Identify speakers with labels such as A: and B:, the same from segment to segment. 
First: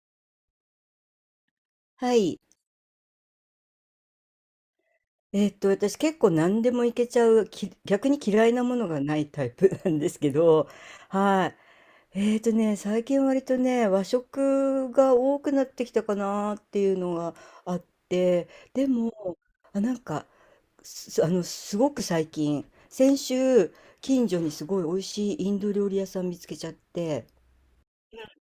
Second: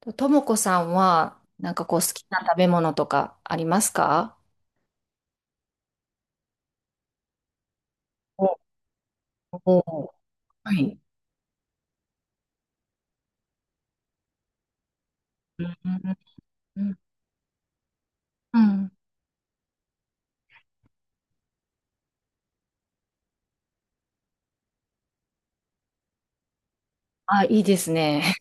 A: ともこさんは、好
B: は
A: きな
B: い。
A: 食べ物とかありますか？
B: 私結構何でもいけちゃう、逆に嫌
A: お
B: いなものがないタイプ
A: お、
B: なん ですけど、
A: はい。
B: はい。最近割とね、和食が多く
A: う
B: なっ
A: ん、
B: て
A: う
B: きたか
A: ん、
B: なって
A: う
B: いう
A: ん。
B: のがあって、
A: う
B: で
A: ん。
B: も、あ、なんか、す、あの、すごく最近、先週、近所にすごい美味しいインド料理屋さん見つけちゃって、
A: あ、いいですね。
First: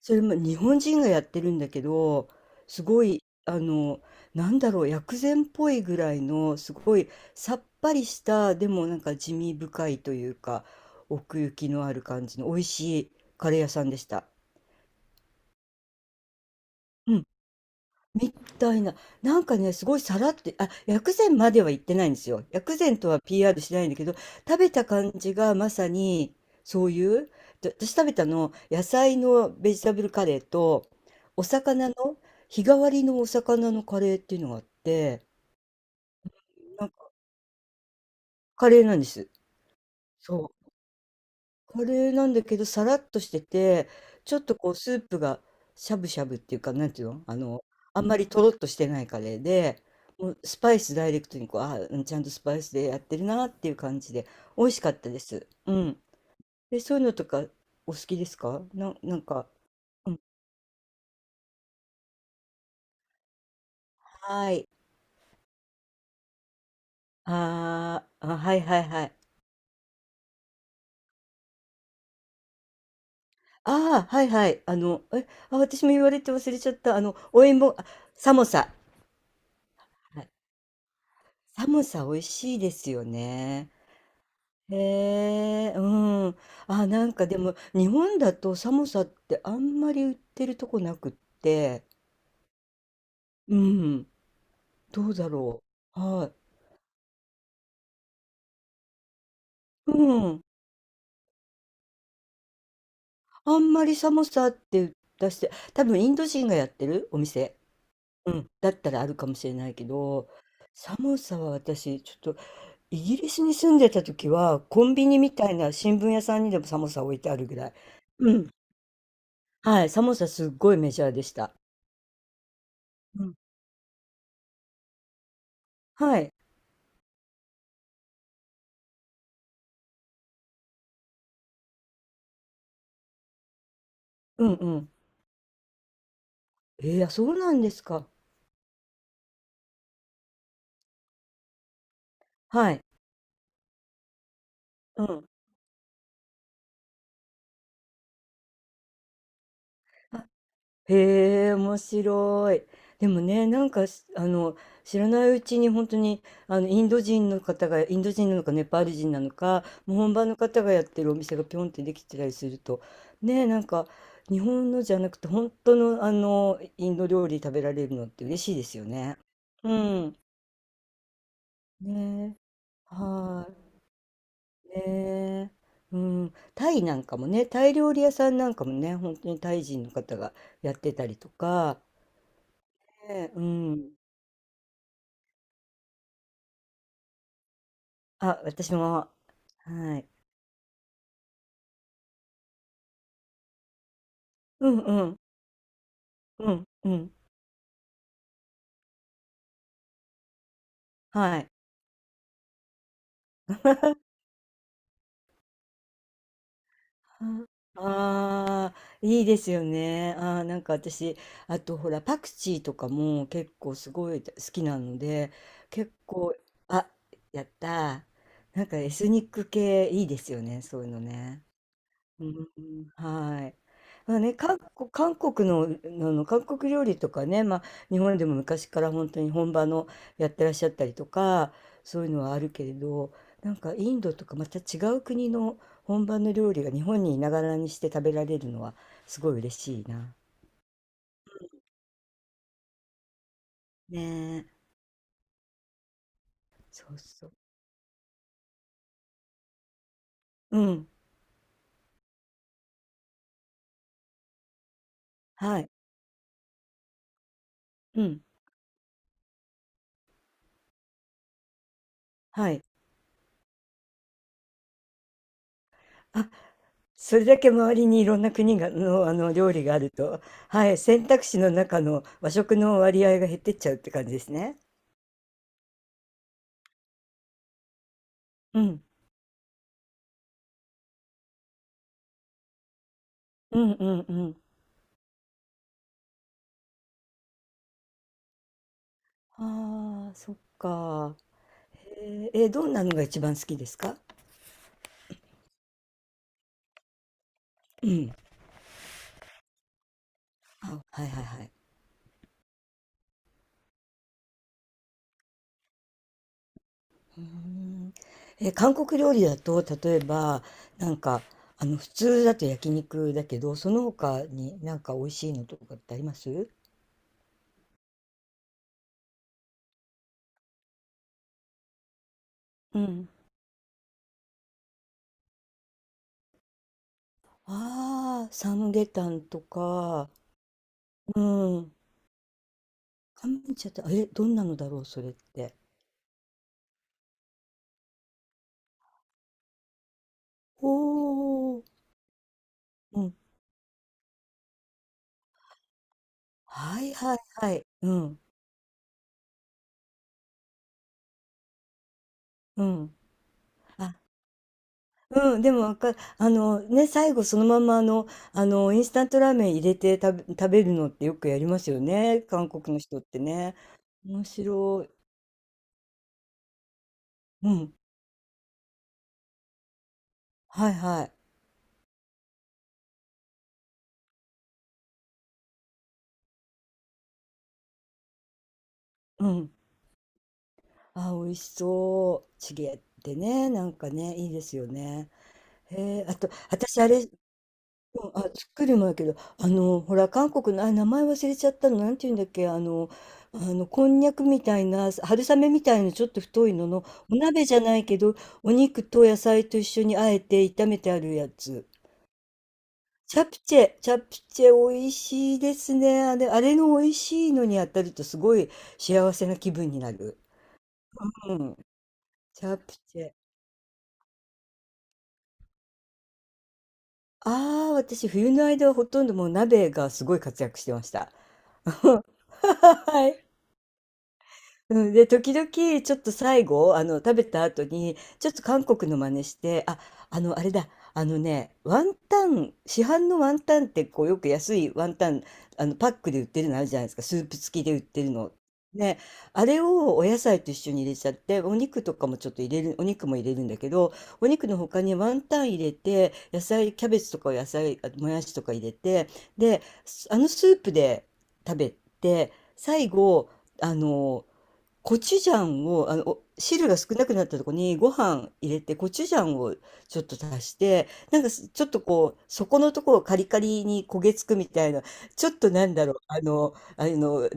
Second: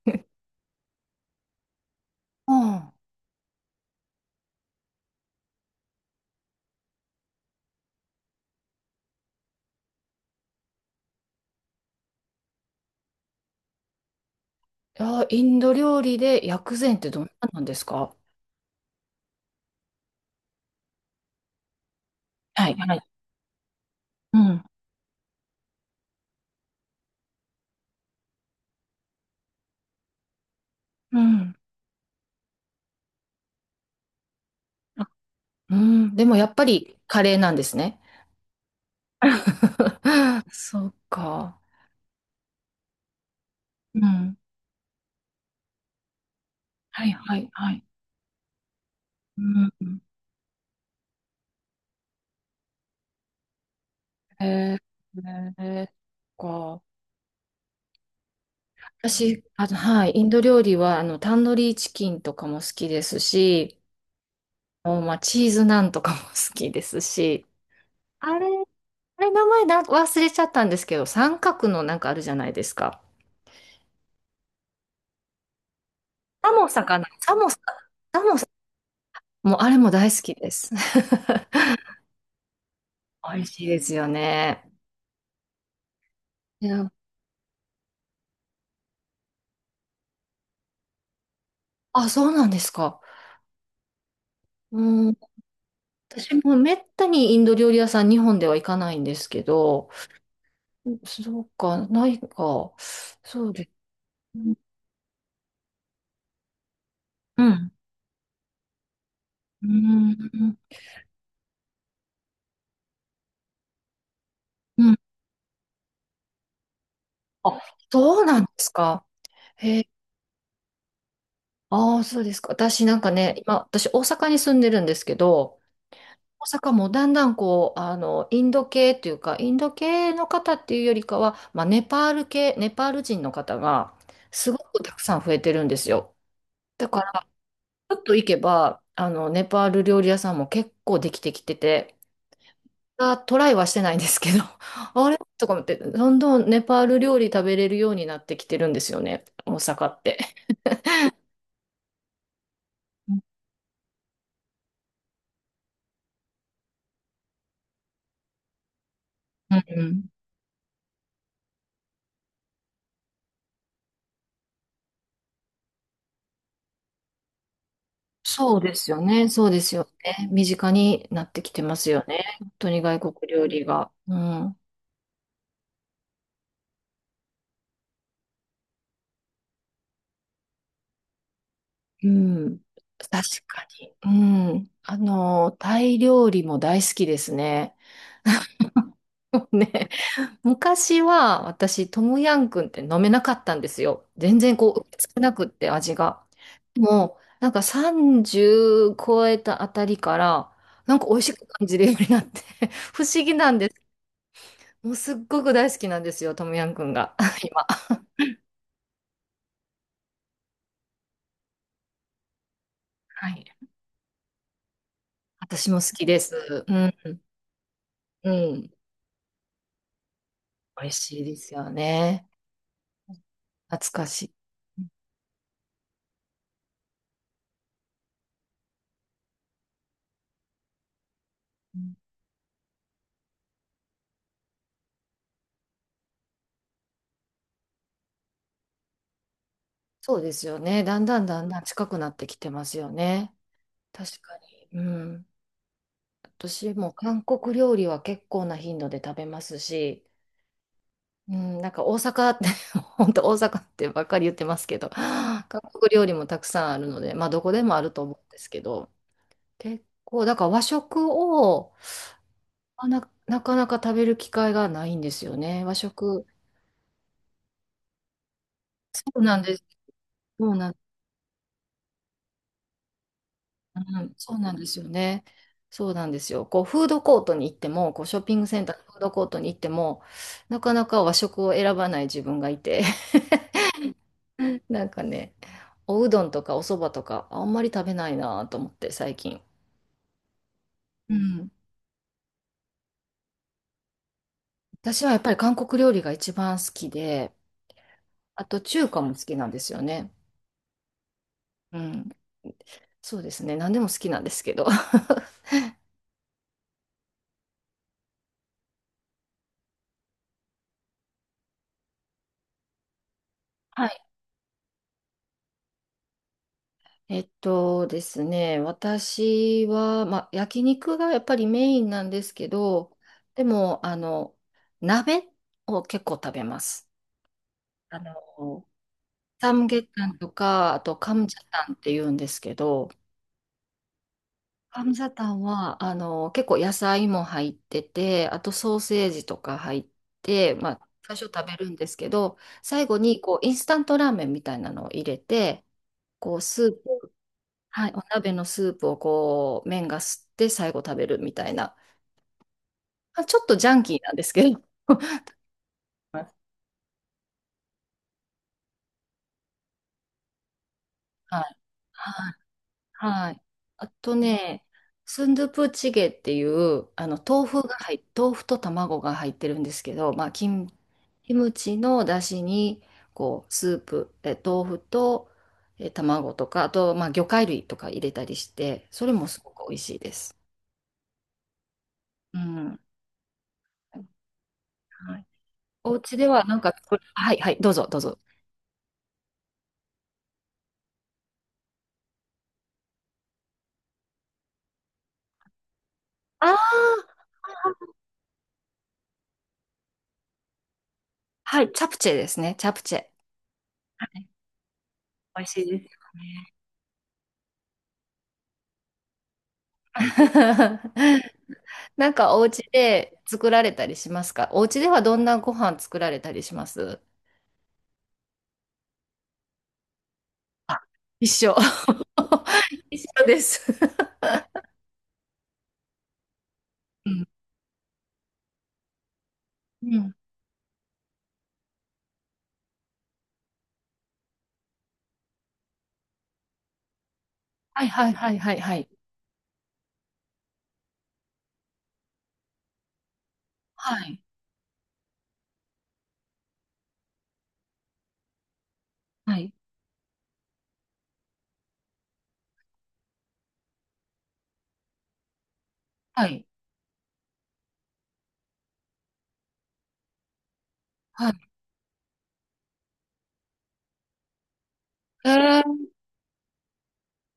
B: それも日本人がやってるんだけど、
A: うん。い
B: すごい、なんだろう、薬膳っぽいぐらいの、すごいさっぱりした、でもなんか地味深いというか、奥行きのある感じの美味しいカレー屋さんでした。
A: や、インド料理で薬膳って
B: う
A: どん
B: ん。
A: ななんですか？
B: みたいな。なんかね、すごいさらって、あ、薬膳までは言ってないんですよ。
A: はい、
B: 薬
A: は
B: 膳と
A: い。
B: は PR しないんだけど、
A: う
B: 食
A: ん、
B: べた感じがまさにそういう、で私食べたの、野菜のベジタブルカレーと、
A: う
B: お
A: ん。
B: 魚の、日替わりのお魚のカレーっていうのがあっ
A: あ、
B: て、
A: うん、でもやっぱ
B: なんか
A: りカレーなんですね。
B: カレーなんです。そう。
A: そうか。
B: カレーなんだけど、さらっとしてて、
A: う
B: ち
A: ん。
B: ょっとこうスープがしゃぶしゃぶっていうか、なんて
A: は
B: いう
A: い、
B: の、
A: は
B: あ
A: い、
B: の、
A: はい。
B: あんまりとろっとしてないカレ
A: う
B: ーで、
A: ん。
B: もうスパイスダイレクトにこう、あ、うんちゃんとスパイスでやってるなっていう感じで、美味
A: え
B: しかったで
A: ー、
B: す。う
A: えー、
B: ん。
A: そ
B: え、
A: っか。
B: そういうのとかお好きですかな、なん
A: 私、
B: か、
A: は
B: う
A: い、
B: ん。
A: インド料理は、タンドリーチキンとかも好きですし、
B: はい。
A: もうまあ、チーズナンとかも好きですし、
B: あー
A: あ
B: あ、
A: れ、
B: はいはいはい。
A: あれ、名前な、忘れちゃったんですけど、三角のなんかあるじゃないですか。
B: ああ、はいはい。私も言われて忘
A: サ
B: れ
A: モ
B: ちゃっ
A: サ
B: た。
A: か
B: あ
A: な、
B: の、
A: サ
B: お
A: モサ、
B: 芋、あ、
A: サ
B: サ
A: モ
B: モ
A: サ、
B: サ。
A: もうあれも大好
B: はい、
A: きです。
B: サモサ美味しいですよ
A: 美味しい
B: ね。
A: ですよね。
B: へえ、うん。
A: い
B: あ、
A: や、
B: なんかでも、日本だと寒さってあんまり売ってるとこなくって、
A: あ、そうなんですか。
B: うん。ど
A: うん、
B: うだろう。はい。
A: 私もめったにインド料理屋さん、日本では行かないんですけど、
B: うん。
A: そうか、ないか、そう
B: あ
A: です。
B: んまり寒さって出して、多分インド人がやってるお
A: う
B: 店。
A: ん。
B: うん。だったらあるかもしれ
A: うー
B: ないけど、
A: ん、
B: 寒さは私、ちょっと、イギリスに住んでた時は、コ
A: う
B: ン
A: ん。
B: ビニみたいな新聞屋さんにでも寒さ置いてあるぐ
A: あ、
B: らい。
A: そう
B: う
A: なんで
B: ん。
A: すか。へ
B: は
A: え、
B: い。寒さすっごいメジャーでした。
A: ああ、そうですか。私なんか
B: う
A: ね、
B: ん。
A: 今、私大阪に住んでるんですけど、
B: はい。
A: 大阪もだんだんこう、インド系というか、インド系の方っていうよりかは、まあ、ネパール系、ネパール人の方が、
B: う
A: す
B: ん
A: ご
B: う
A: く
B: ん。
A: たくさん増えてるんですよ。だか
B: えー、あ、そ
A: ら、
B: うなんです
A: ちょっ
B: か。
A: と行けば、ネパール料理屋さんも結構できてきてて、
B: はい。
A: あ、トライはしてないんですけど、
B: う
A: あれ
B: ん。
A: とか思って、どんどんネパール料理食べれるようになってきてるんですよね、大阪って。
B: あ、へえ、面白い。で
A: うん
B: もね、なんかし、あの、知らないうちに本当に、あの、インド人の方が、インド人なのか、ネパール人なの
A: う
B: か、もう
A: ん。
B: 本場の方がやってるお店がピョンってできてたりすると、ね、なんか、日本のじゃなくて、本当の、あの、インド料理食べられるのって嬉しい
A: そう
B: で
A: で
B: すよ
A: すよ
B: ね。
A: ね、そうで
B: う
A: すよ
B: ん。
A: ね。身近になってきてますよね。
B: ね、
A: 本当に外国料
B: はー
A: 理
B: い。
A: が。うん。
B: ねえ、うん、タイなんかもね、タイ料理屋さんなんかもね、本当にタイ人の方がやってたりとか、
A: うん。確
B: ねう
A: か
B: ん、
A: に。うん。あの、タイ料理も大好きですね。
B: あ、私も、
A: もうね、
B: はい、
A: 昔は私、トムヤンクンって飲めなかったんですよ。全然
B: うん
A: こう、
B: うん
A: 少なくって味が。
B: うんうん
A: もう、なんか30超えたあたりから、なんか美味し
B: は
A: く
B: い。
A: 感じるようになって 不思議なんです。もうすっごく大好きなんですよ、トムヤンくんが、今。
B: ああー、いいですよね。あー、なんか私、あとほら、パクチーとかも
A: はい。
B: 結構すごい好きなので、
A: 私も
B: 結
A: 好きで
B: 構、
A: す。う
B: あ、
A: ん、
B: やった
A: う
B: ー。なん
A: ん。
B: かエスニック系いいですよね、そう
A: 美
B: いう
A: 味
B: の
A: しいで
B: ね。
A: すよね。
B: うん、はい。
A: 懐か
B: まあ
A: しい。
B: ね、韓国、韓国の、あの、韓国料理とかね、まあ、日本でも昔から本当に本場のやってらっしゃったりとか、
A: うん。
B: そういうのはあるけれど、なんかインドとかまた違う国の本場の料理が日本にいながらにして食べられるのはすごい嬉しいな。
A: そうですよね。だんだんだんだん近くなってきてますよね。
B: ね
A: 確か
B: え。
A: に。うん。私
B: そ
A: も
B: う
A: 韓
B: そう。
A: 国料理は結構な頻度で食べますし、
B: うん。
A: うん、なんか大阪って 本当大阪ってばっかり言ってますけど、韓
B: はい。
A: 国料理もたくさんあるので、まあどこでもあると
B: う
A: 思
B: ん。
A: うんですけど、結構、だから和食を、
B: はい。
A: あな、なかなか食べる機会がないんですよね。和食。
B: あ、それだけ周りにいろんな国が
A: そ
B: の、あ
A: う
B: の
A: なん
B: 料
A: で
B: 理
A: す。
B: があると、
A: そう
B: は
A: なん、
B: い、選択肢の中の和食の割合が減ってっちゃうって
A: う
B: 感じ
A: ん、
B: です
A: そうなん
B: ね。
A: ですよね。そうなんですよ。こうフードコートに行っても、こうショッピングセ
B: う
A: ンター
B: ん。
A: のフードコートに行っても、なかなか和食を選ばない自分がいて、
B: うんうんうん。
A: なんかね、おうどんとかおそばとかあんまり食べないなと思って最近。
B: ああ、そっ
A: う
B: か。
A: ん。
B: へえ、え、どんなのが一番好きですか？
A: 私はやっぱり韓国料理が一番好きで、
B: うん。
A: あと中華も好きなんですよね。
B: あ、はいはいはい。
A: うん。そうですね。何でも好きなんですけど。
B: うーん。え、韓国料理だと、例えば、なんか、あの、普通だと焼肉だけど、その
A: はい。
B: 他になんか美味しいのとかってあります？
A: えっとですね、私は、まあ、焼肉がやっぱりメインなんですけ
B: う
A: ど、
B: ん。
A: でも、鍋を結構食べます。あ
B: ああ、サ
A: の、
B: ムゲタンと
A: サムゲタ
B: か、
A: ンとか、あとカ
B: う
A: ムジャタ
B: ん。
A: ンって言うんですけど、
B: 乾麺茶って、あえ、どんなのだろ
A: ハ
B: う、
A: ム
B: それ
A: サ
B: っ
A: タン
B: て。
A: は、結構野菜も入ってて、あとソーセージとか入って、
B: お
A: まあ、最初食べ
B: お、
A: るんですけど、最後
B: うん。
A: に、こう、インスタントラーメンみたいなのを入れて、こう、スー
B: はい
A: プ、
B: はいはい。
A: は
B: う
A: い、お
B: ん、
A: 鍋のスープをこう、麺が吸って最後食べるみたいな、
B: うん。
A: まあ、ちょっとジャンキー
B: あ、
A: なんですけど、
B: うん、でもわかる。最後そのままあの、あの、インスタントラーメン入れて食べるのってよくや
A: は
B: り
A: い、
B: ますよね、
A: はい
B: 韓国の人って
A: はい。
B: ね。
A: あと
B: 面
A: ね、
B: 白い。
A: スンドゥプチゲっていう、
B: うん。
A: 豆腐と卵が入ってるんですけど、まあ、キム、
B: はいはい。
A: キムチの出汁に、こう、スープ、え、豆腐と、え、卵とか、あと、まあ、魚介類とか入れたりして、それも
B: う
A: すご
B: ん。
A: く美味しいです。
B: あ、美味しそう。
A: う
B: チ
A: ん。
B: ゲ
A: は
B: ってね、なんかね、いいですよね。
A: い。
B: へ
A: お
B: え、あ
A: 家で
B: と、
A: はなんか
B: 私あ
A: 作る、
B: れ
A: はい、はい、どうぞ、どう
B: うん、
A: ぞ。
B: あ、作るもんやけど、あの、ほら、韓国の、あ、名前忘れちゃったの、なんていうんだっけ、あの、こんにゃくみたいな、春雨みたいな、ちょっと
A: あ
B: 太い
A: あ、
B: のの、お鍋じゃないけど、お肉と野菜と一緒にあえて炒めてあるや
A: は
B: つ。
A: い、チャプチェですね、チャプチェ。
B: チャプチェ、チャ
A: は
B: プ
A: い、
B: チェ、美味しい
A: 美味
B: で
A: しい
B: す
A: ですよ
B: ね。あれ、あ
A: ね。
B: れの美味しいのに当たると、すごい幸せな気分になる。う ん、
A: なんかお
B: チャ
A: 家
B: プチェ。
A: で作られたりしますか？お家ではどんなご飯作られたりします？
B: ああ、私、冬の間はほとんどもう鍋がすごい活躍して
A: あ、
B: ました。
A: 一緒。一
B: は
A: 緒
B: い。
A: です。
B: うん、で、時々、ちょっと最後、あの、
A: う
B: 食べ
A: ん。
B: た後に、ちょっと韓国の真似して、あ、
A: うん。
B: あの、あれだ、あのね、ワンタン、市販のワンタンって、こう、よく安いワンタン、あの、パックで売ってるのあるじゃないですか、スープ付きで売っ
A: はい
B: て
A: は
B: る
A: いは
B: の。
A: いはいはい。
B: ね、あれをお野菜と一緒に入れちゃって、お肉とかもちょっと入れる、お肉も入れるんだけど、
A: はい。
B: お肉の他にワンタン入れて、野菜、キャベツとか野菜、あともやしとか入れて、
A: はい。
B: で、あのスープで食べて、最後、あの、コチュジャンを、あの、お
A: はい。
B: 汁が少なくなったとこにご飯入れて、コチュジャンをちょっと足して、なん
A: は
B: か
A: い。
B: すちょっとこう、底のところをカリカリに焦げつくみたいな、ちょっとなん
A: え
B: だろう、あの、あの、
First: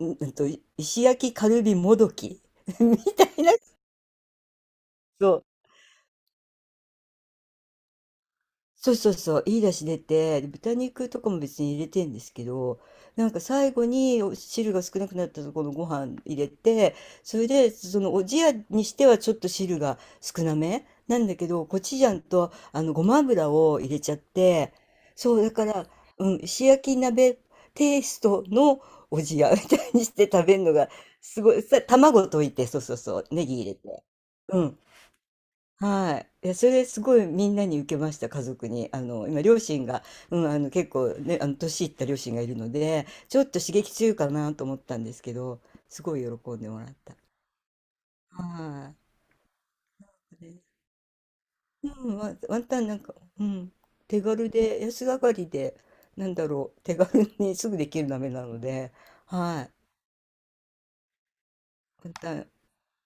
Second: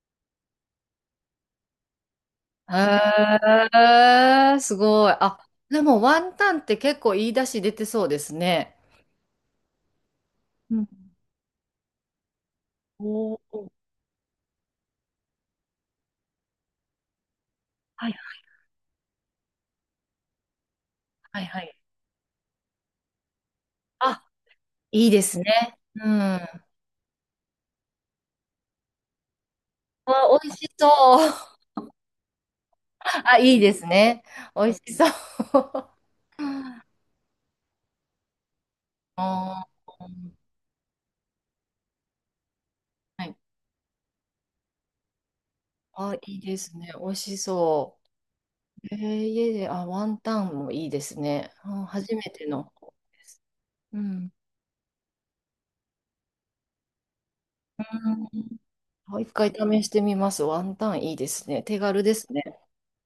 B: んんと、石焼きカルビもどき
A: ー、
B: みたいな、
A: えー、すごい。
B: そ
A: あ、
B: う
A: でもワンタンって結構言い出し出てそうですね。
B: そうそうそう、いい出汁出て、で
A: う
B: 豚
A: ん。
B: 肉とかも別に入れてんですけど、なん
A: お
B: か
A: お、
B: 最後にお汁が少なくなったところのご飯入れて、それで、そ
A: は
B: の
A: い
B: おじやにしてはちょっと汁が少なめなんだ
A: はい
B: け
A: は
B: ど、
A: い。
B: コチュジャンとあのごま油を入れちゃっ
A: あ、
B: て、
A: いいで
B: そ
A: す
B: う、だか
A: ね。
B: ら、
A: う
B: う
A: ん。
B: ん、石焼き鍋テイストのおじやみたいにして
A: わ、
B: 食
A: 美味
B: べる
A: し
B: の
A: そ
B: が、す
A: う。
B: ごい、さ、卵溶いて、そうそうそ う、
A: あ、
B: ネ
A: いい
B: ギ入
A: で
B: れ
A: す
B: て。
A: ね。
B: う
A: 美味
B: ん。
A: しそう。
B: はい。いや、それす ごいみんなに受けました、家族に。あの、今、両
A: あ
B: 親が、
A: ー、
B: うん、あの、結構ね、あの、年いった両親がいるので、
A: はい。
B: ちょっと刺激強いかなと思ったんですけど、す
A: あ、
B: ごい
A: いい
B: 喜
A: で
B: んで
A: す
B: もら
A: ね。
B: っ
A: 美味
B: た。
A: しそ
B: は
A: う。えー、家で、あ、ワン
B: い。
A: タン
B: で
A: もいいですね。あ、
B: う
A: 初
B: ん、
A: め
B: ワン
A: て
B: ワン
A: の。
B: タンなんか、うん、
A: う
B: 手
A: ん。
B: 軽で、安上がりで、なんだろう、手軽にすぐ
A: う
B: できる鍋な
A: ん。
B: ので、
A: あ、一回
B: はい。
A: 試してみます。ワンタンいいですね。手軽
B: ワ
A: で
B: ン
A: す
B: タ
A: ね。
B: ン、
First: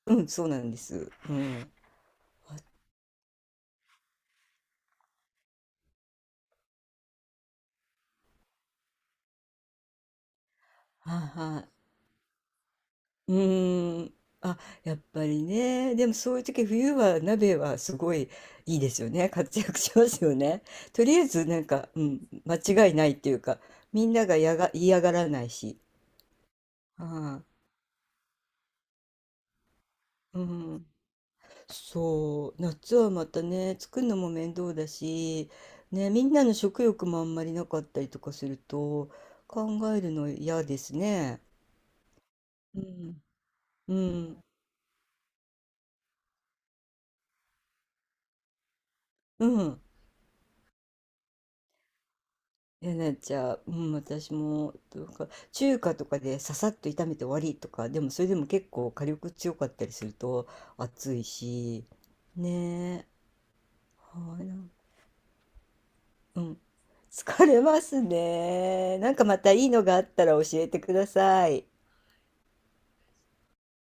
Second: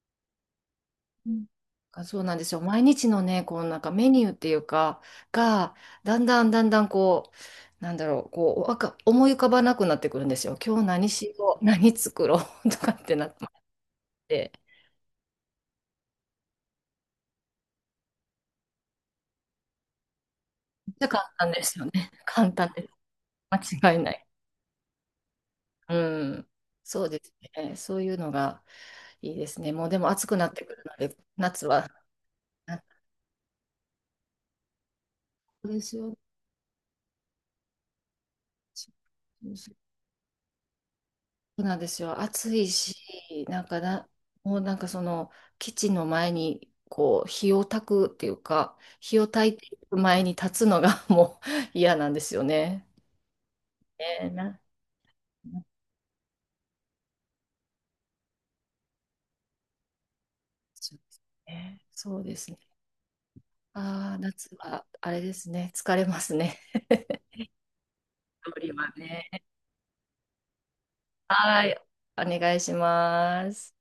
B: うん、そうなんです。
A: う
B: う
A: ん。
B: ん。はい
A: あ、そうなんですよ。毎日のね、こうなんかメニューっていうか、が、だんだんだんだんこう、なんだろう、こう、わか、思い浮かばなくなってくるんですよ。今日何しよ
B: は
A: う、
B: い。
A: 何作ろう とかってな
B: う
A: っ
B: ーん。
A: て、
B: あ、やっぱりね。でもそういう時、冬は鍋はすごいいいですよね。活躍しますよね。
A: めっち
B: と
A: ゃ
B: りあ
A: 簡
B: えず
A: 単
B: な
A: で
B: ん
A: すよ
B: か、
A: ね。
B: うん、
A: 簡単で
B: 間
A: す。
B: 違いないっていうか、
A: 間違い
B: み
A: な
B: んな
A: い。
B: がやが、嫌がらないし。
A: うん。そうです
B: は
A: ね。そういうのがいいですね。もうでも暑く
B: い、う
A: なってくる
B: ん。
A: ので、夏は。
B: そう。夏はまたね、作るのも面倒だし、
A: そうです
B: ね、
A: よ。
B: みんなの食欲もあんまりなかったりとかする
A: そ
B: と、考えるの嫌ですね。
A: うなんですよ。暑い
B: う
A: し、
B: ん。
A: なんか
B: う
A: な、
B: ん。
A: もうなんかその、基地の前に、こう、火を焚くっていうか、火を焚
B: う
A: いてい
B: ん。
A: く前に立つのが もう嫌なんですよね。
B: えなっちゃう、うん、
A: ねえ
B: 私
A: な、
B: も、とか、
A: な、
B: 中華とかでささっと炒めて終わりとか、でもそれでも結構火力強かったりすると
A: そ
B: 暑いし、
A: うですね。
B: ねえ、
A: ああ、
B: はい、
A: 夏
B: なん
A: はあれですね。疲れます
B: うん、
A: ね。
B: 疲れます
A: 料理は
B: ね。なんか
A: ね。
B: またいいのがあったら教えてくださ
A: は
B: い。
A: い。お願いします。